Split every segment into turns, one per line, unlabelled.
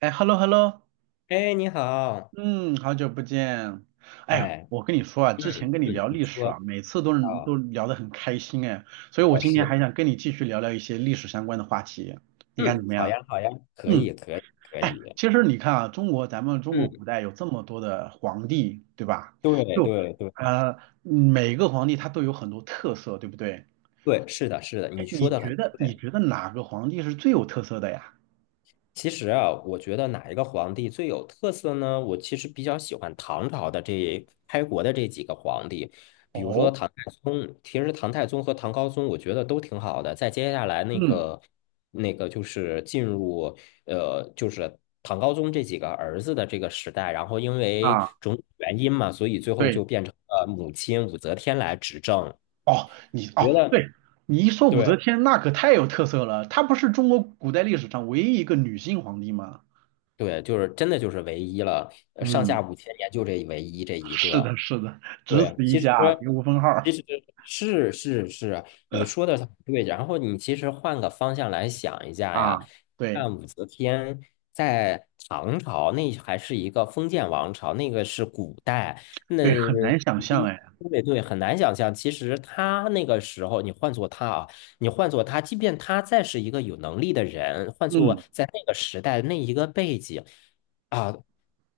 哎，hello hello，
哎，你好，
嗯，好久不见。哎，
哎，
我跟你说啊，之前
嗯
跟你
嗯
聊
你
历
说
史啊，每次都能
啊，
都聊得很开心哎，所以我
表
今天
示，
还想跟你继续聊聊一些历史相关的话题，你看怎
嗯，
么
好
样？
呀，好呀，可
嗯，
以，可以，可
哎，
以，
其实你看啊，咱们中国
嗯，
古代有这么多的皇帝，对吧？
对，
就
对，对，
每个皇帝他都有很多特色，对不对？
对，是的，是的，你
哎，
说
你
的很
觉得你
对，
觉得哪个皇帝是最有特色的呀？
其实啊，我觉得哪一个皇帝最有特色呢？我其实比较喜欢唐朝的这开国的这几个皇帝，比如说
哦，
唐太宗。其实唐太宗和唐高宗，我觉得都挺好的。在接下来那
嗯
个那个就是进入就是唐高宗这几个儿子的这个时代，然后因为
啊，
种种原因嘛，所以最后
对。
就变成了母亲武则天来执政。
哦，你
觉
哦，
得
对，你一说武则
对
天，那可太有特色了。她不是中国古代历史上唯一一个女性皇帝吗？
对，就是真的就是唯一了，上
嗯，
下五千年就这唯一这一
是
个。
的，是的，只
对啊，
此一
其实
家，别无分号
其
儿
实是是是啊，你说的对。然后你其实换个方向来想一下
啊。
呀，
对
看武则天在唐朝那还是一个封建王朝，那个是古代，那
对，很难想象哎。
对对，很难想象。其实他那个时候，你换做他，即便他再是一个有能力的人，换做
嗯，
在那个时代那一个背景。啊，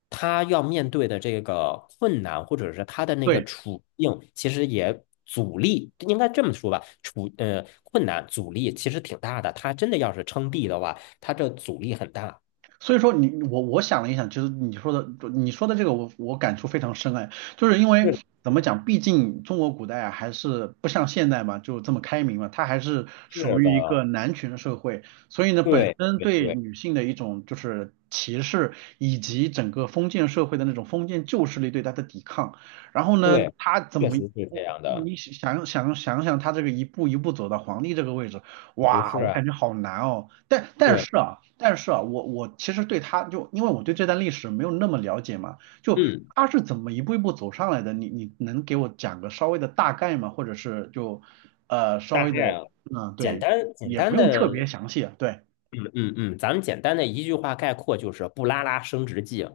他要面对的这个困难，或者是他的那个
对。
处境，其实也阻力，应该这么说吧，困难阻力其实挺大的。他真的要是称帝的话，他这阻力很大。
所以说我想了一想，其实你说的这个我感触非常深哎，就是因为
是的，
怎么讲，毕竟中国古代啊还是不像现代嘛，就这么开明嘛，它还是属
是的，
于一个男权社会，所以呢本
对
身
对
对
对
女性的一种就是歧视，以及整个封建社会的那种封建旧势力对她的抵抗，然后呢
对，
他怎
确
么？
实是这样
我
的，
你想想，他这个一步一步走到皇帝这个位置，
不
哇，
是
我
啊，
感觉好难哦。
对，
但是啊，我其实对他就因为我对这段历史没有那么了解嘛，就
嗯，
他是怎么一步一步走上来的？你能给我讲个稍微的大概吗？或者是就稍
大
微
概
的
啊，
嗯
简
对，
单简
也不
单
用特别
的，
详细啊。对，
嗯嗯嗯，咱们简单的一句话概括就是布拉拉升职记。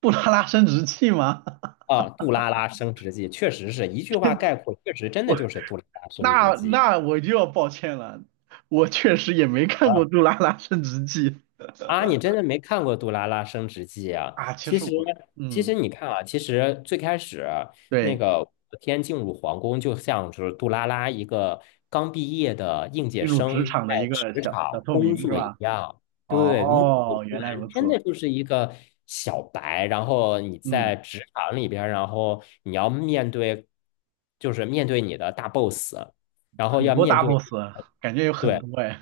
杜拉拉升职记吗？
啊，杜拉拉升职记确实是一句话概括，确实真的就是杜拉拉升职
那
记
那我就要抱歉了，我确实也没看过
啊。
《杜拉拉升职记》
啊，你真的没看过《杜拉拉升职记》啊？
啊。其
其
实
实，
我
其
嗯
实你看啊，其实最开始那
对，
个武则天进入皇宫，就像是杜拉拉一个刚毕业的应届
进入职
生
场
在
的一个
职
小小
场
透
工
明是
作一
吧？
样。对，目头
哦，
不
原来如
完，真
此。
的就是一个小白。然后你
嗯，
在职场里边儿然后你要面对，就是面对你的大 boss，然后
很
要
多
面
大
对，
boss，感觉有很
对，
多哎。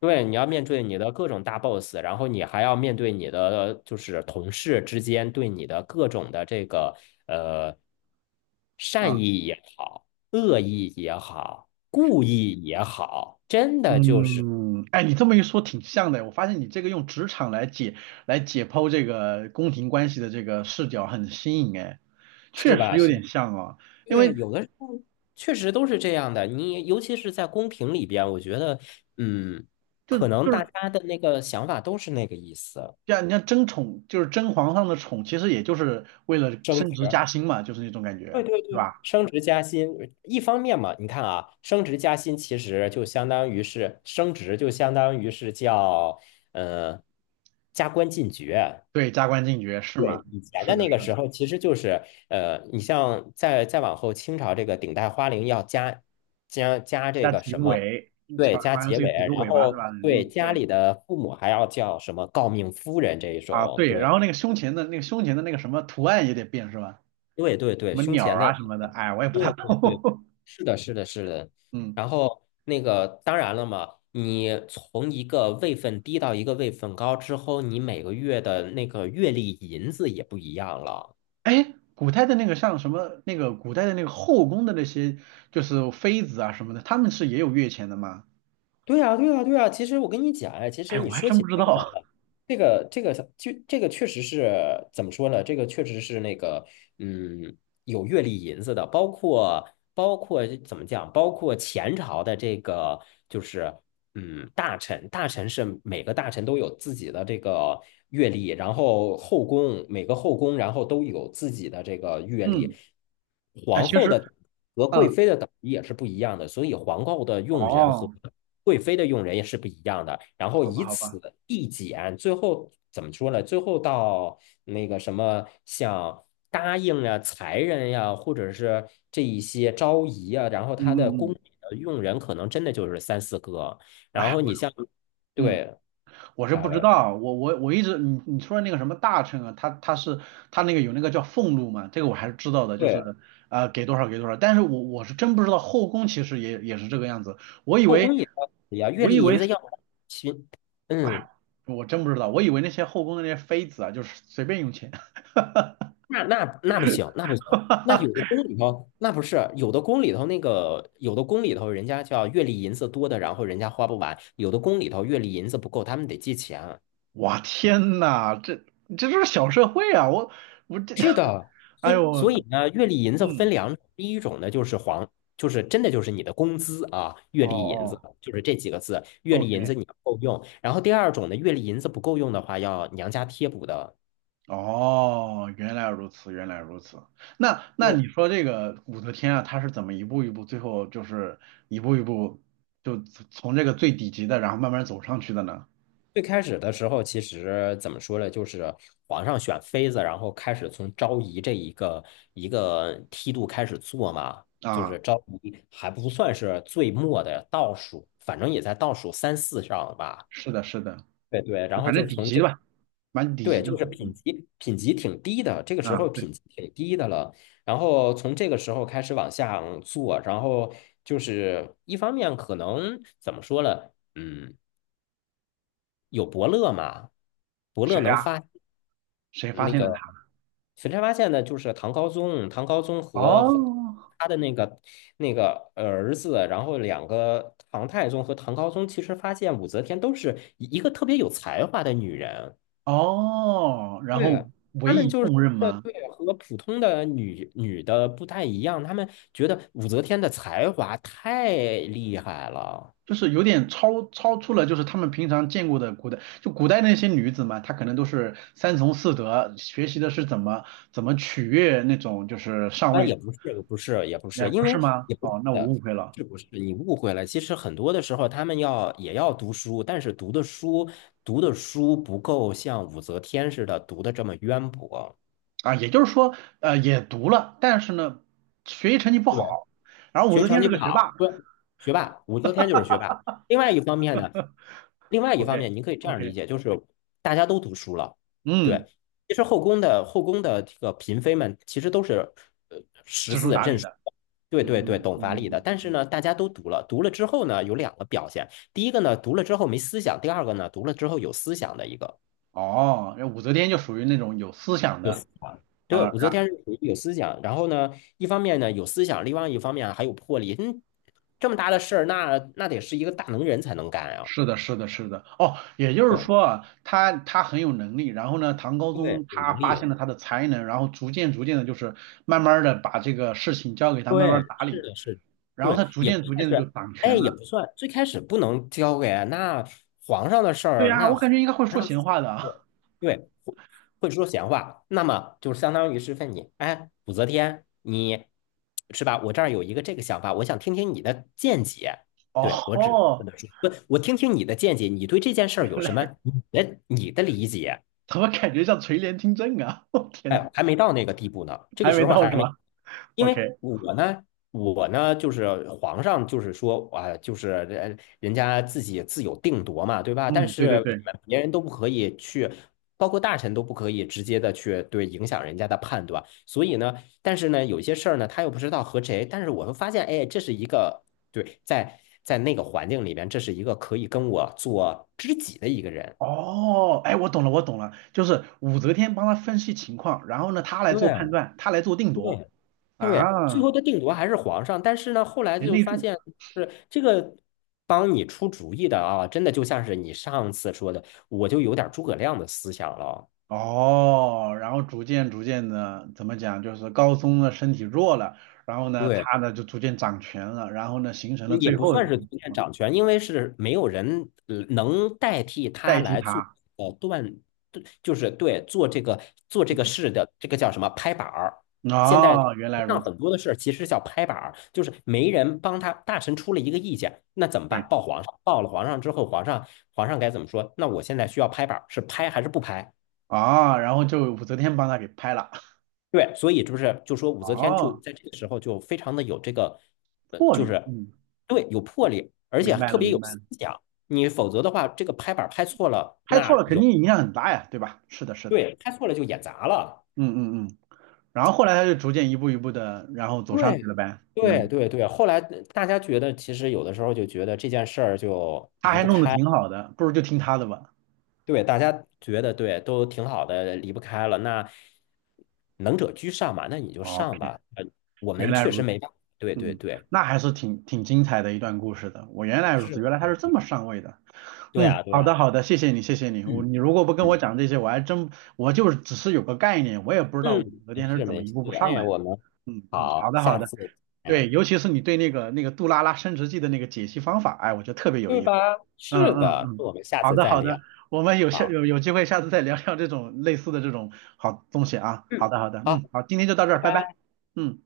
对，你要面对你的各种大 boss，然后你还要面对你的就是同事之间对你的各种的这个呃善
啊，
意也好，恶意也好，故意也好，真的就是
嗯，哎，你这么一说挺像的。我发现你这个用职场来解剖这个宫廷关系的这个视角很新颖哎，
是
确实
吧？
有
是吧，
点像啊。因
对，
为
有的时候确实都是这样的。你尤其是在公屏里边，我觉得嗯，
就
可能
就
大
是
家的那个想法都是那个意思，
像你像争宠，就是争皇上的宠，其实也就是为了
争
升
执。
职加薪嘛，就是那种感
对
觉，
对
是
对，
吧？
升职加薪，一方面嘛，你看啊，升职加薪其实就相当于是升职，就相当于是叫嗯呃加官进爵。
对，加官进爵是吗？
对，以前
是
的
的，
那个
是
时
的，
候，其实就是你像再往后，清朝这个顶戴花翎要加这
加
个
几
什么，
尾，
对，加
好像
结
是有
尾，
几个
然
尾巴是
后
吧？
对
嗯，
家
对。
里的父母还要叫什么诰命夫人这一
啊，
种，
对，然
对。
后那个胸前的那个什么图案也得变是吧？
对对
什
对，
么
胸
鸟
前
儿啊
的
什么的，
那个，
哎，我也不大
对对对，
懂。
是的，是的，是的。
嗯，
然后那个，当然了嘛，你从一个位分低到一个位分高之后，你每个月的那个月历银子也不一样了。
哎，古代的那个像什么那个古代的那个后宫的那些就是妃子啊什么的，他们是也有月钱的吗？
对呀，对呀，对呀。其实我跟你讲，哎，其实
哎，我
你
还
说
真不
起
知
这个
道。
来了，这个这个就这个确实是怎么说呢？这个确实是那个嗯，有月历银子的，包括怎么讲？包括前朝的这个就是。嗯，大臣是每个大臣都有自己的这个阅历，然后每个后宫，然后都有自己的这个阅历。
嗯，哎，
皇
其
后
实，
的和贵
嗯，
妃的等级也是不一样的，所以皇后的用人和
哦，
贵妃的用人也是不一样的。然后
好吧，
以
好吧，
此递减，最后怎么说呢？最后到那个什么，像答应啊、才人呀、或者是这一些昭仪啊，然后
嗯
他的
嗯
宫
嗯，
里的用人可能真的就是三四个。然
哎，
后
我，
你像，
嗯。
对，
我是
啊、
不知道，我一直你说的那个什么大臣啊，他是他那个有那个叫俸禄嘛，这个我还是知道的，就
对，
是给多少给多少，但是我是真不知道后宫其实也是这个样子，我以
后
为
宫也要月
我以
例银
为
子要行，
哎，
嗯，
我真不知道，我以为那些后宫的那些妃子啊，就是随便用钱，
那不行，那不行。那 有的宫里头，那不是有的宫里头那个，有的宫里头人家叫月例银子多的，然后人家花不完；有的宫里头月例银子不够，他们得借钱。
我天呐，这就是小社会啊，我这，
是的，
哎
所以
呦，
所以呢，月例银子分
嗯，
两种，第一种呢就是黄，就是真的就是你的工资啊，月
哦
例银子
哦
就是这几个字，月例银
，OK。
子你要够用。然后第二种呢，月例银子不够用的话，要娘家贴补的。
哦，原来如此，原来如此。那
对，
你说这个武则天啊，她是怎么一步一步，最后就是一步一步就从这个最底级的，然后慢慢走上去的呢？
最开始的时候，其实怎么说呢，就是皇上选妃子，然后开始从昭仪这一个一个梯度开始做嘛，就
啊，
是昭仪还不算是最末的倒数，反正也在倒数三四上吧。
是的，是的，
对对，
就
然后
反
就
正底
从
级的
这
吧，蛮底
对，
级的
就
嘛。
是品
嗯
级品级挺低的，这个时
啊，
候
对，
品级挺低的了。然后从这个时候开始往下做，然后就是一方面可能怎么说呢？嗯，有伯乐嘛，伯
谁
乐能
呀、
发
谁发
那
现了
个
她？
沈山发现呢，就是唐高宗和
哦
他的那个儿子，然后两个唐太宗和唐高宗，其实发现武则天都是一个特别有才华的女人。
哦，然后
对，
委
他们
以
就是
重任吗？
对，和普通的女的不太一样，他们觉得武则天的才华太厉害了
就是有点超出了，就是他们平常见过的古代，就古代那些女子嘛，她可能都是三从四德，学习的是怎么取悦那种就是上
啊，
位，
也不是，也不是，也不
哎，
是，
不
因
是
为
吗？
也不是
哦，那我
的，
误会了
是不是？你误会了。其实很多的时候，他们也要读书，但是读的书不够像武则天似的读的这么渊博。
啊，也就是说，也读了，但是呢，学习成绩不
对。
好，然后武
学
则
习成
天
绩
是
不
个学霸
好，对，学霸，武则天就是学霸。另外一方面呢，另外一方
，OK
面，您可以这样理
OK，
解，就是大家都读书了，对。
嗯，
其实后宫的这个嫔妃们，其实都是呃识
知书
字
达
认
理
书
的，
的对
嗯
对对，
嗯
懂法理的。
嗯
但
嗯，
是呢，大家都读了，读了之后呢，有两个表现：第一个呢，读了之后没思想；第二个呢，读了之后有思想的一个。
哦，那武则天就属于那种有思想
有
的
思想。
啊，
对，武则
然。
天是属于有思想，然后呢，一方面呢有思想，另外一方面啊还有魄力。嗯，这么大的事儿，那得是一个大能人才能干啊。
是的，是的，是的。哦，也就是
对
说啊，他很有能力，然后呢，唐高宗
对，有
他
能
发现
力。
了他的才能，然后逐渐逐渐的，就是慢慢的把这个事情交给他慢
对，
慢打
是
理，
的，是的，
然后他
对，
逐
也不
渐逐渐的
算
就
是，
掌
哎，
权
也
了。
不算，最开始不能交给啊那皇上的事
对
儿，
呀，
那
我
皇
感觉应该会说
上
闲话的
对
啊。
对会会说闲话，那么就相当于是问你，哎，武则天，你是吧？我这儿有一个这个想法，我想听听你的见解。
哦
对，我只能跟
吼
他说，不，我听听你的见解，你对这件事儿
原
有什
来
么你的理解？
怎么感觉像垂帘听政啊？我天呐，
哎，还没到那个地步呢，这
还
个
没
时候
到是
还没，
吧
因为
？OK，
我呢就是皇上，就是说啊，就是人家自己自有定夺嘛，对吧？但
嗯，对对
是
对。
别人都不可以去，包括大臣都不可以直接的去对影响人家的判断。所以呢，但是呢，有些事儿呢，他又不知道和谁，但是我会发现，哎，这是一个对，在那个环境里边，这是一个可以跟我做知己的一个人。
哦，哎，我懂了，我懂了，就是武则天帮他分析情况，然后呢，他来做判
对
断，他来做定夺
对，对，最
啊，
后的定夺还是皇上，但是呢，后来
贤
就
内
发
助。
现是这个帮你出主意的啊，真的就像是你上次说的，我就有点诸葛亮的思想了。
哦，然后逐渐逐渐的，怎么讲，就是高宗的身体弱了，然后呢，
对，
他呢就逐渐掌权了，然后呢，形成了
也
最
不
后
算是逐渐掌权，因为是没有人能代替他
代替
来做
他。
断，对就是对做这个
嗯
事的这个叫什么拍板儿。现在
哦，原来如
上
此，
很多的事儿其实叫拍板儿，就是没人帮他，大臣出了一个意见，那怎么
对，
办？报皇上，报了皇上之后，皇上该怎么说？那我现在需要拍板儿，是拍还是不拍？
啊、然后就武则天帮他给拍了。
对，所以不是就说武则天就
哦，
在这个时候就非常的有这个，
魄
就
力，
是
嗯，
对有魄力，而且
明白
特
了，
别
明
有
白
思
了，
想。你否则的话，这个拍板儿拍错了，
拍
那
错了肯
容
定影响很大呀，对吧？是的，是的，
对拍错了就演砸了。
嗯嗯嗯。然后后来他就逐渐一步一步的，然后走上去
对
了呗。
对
嗯，
对对，后来大家觉得，其实有的时候就觉得这件事儿就
他
离
还
不
弄得
开，
挺好的，不如就听他的吧。
对大家觉得对都挺好的，离不开了。那能者居上嘛，那你就
OK，
上吧。我
原
们
来
确实
如此。
没办法。对对
嗯，
对，
那还是挺精彩的一段故事的。我原来如此，原
是，
来他是这么上位的。
对
嗯，
啊对
好
啊。
的好的，谢谢你谢谢你。
嗯
如果不跟我
嗯
讲这些，我还真我就是只是有个概念，我也不知道
嗯，
武则
没
天是
事
怎么
没
一
事，
步步
哎
上
呀，
来的。
我们
嗯嗯，好
好，
的好
下
的，
次
对，
见，
尤其是你对那个杜拉拉升职记的那个解析方法，哎，我觉得特别有
对
意思。
吧？
嗯
是
嗯
的，那
嗯，
我们下
好
次
的
再
好
聊。
的，我们有下
好，
有有机会下次再聊聊这种类似的这种好东西啊。好
嗯，
的好的，
好，
嗯，好，今天就到这
拜
儿，拜拜。
拜。
嗯。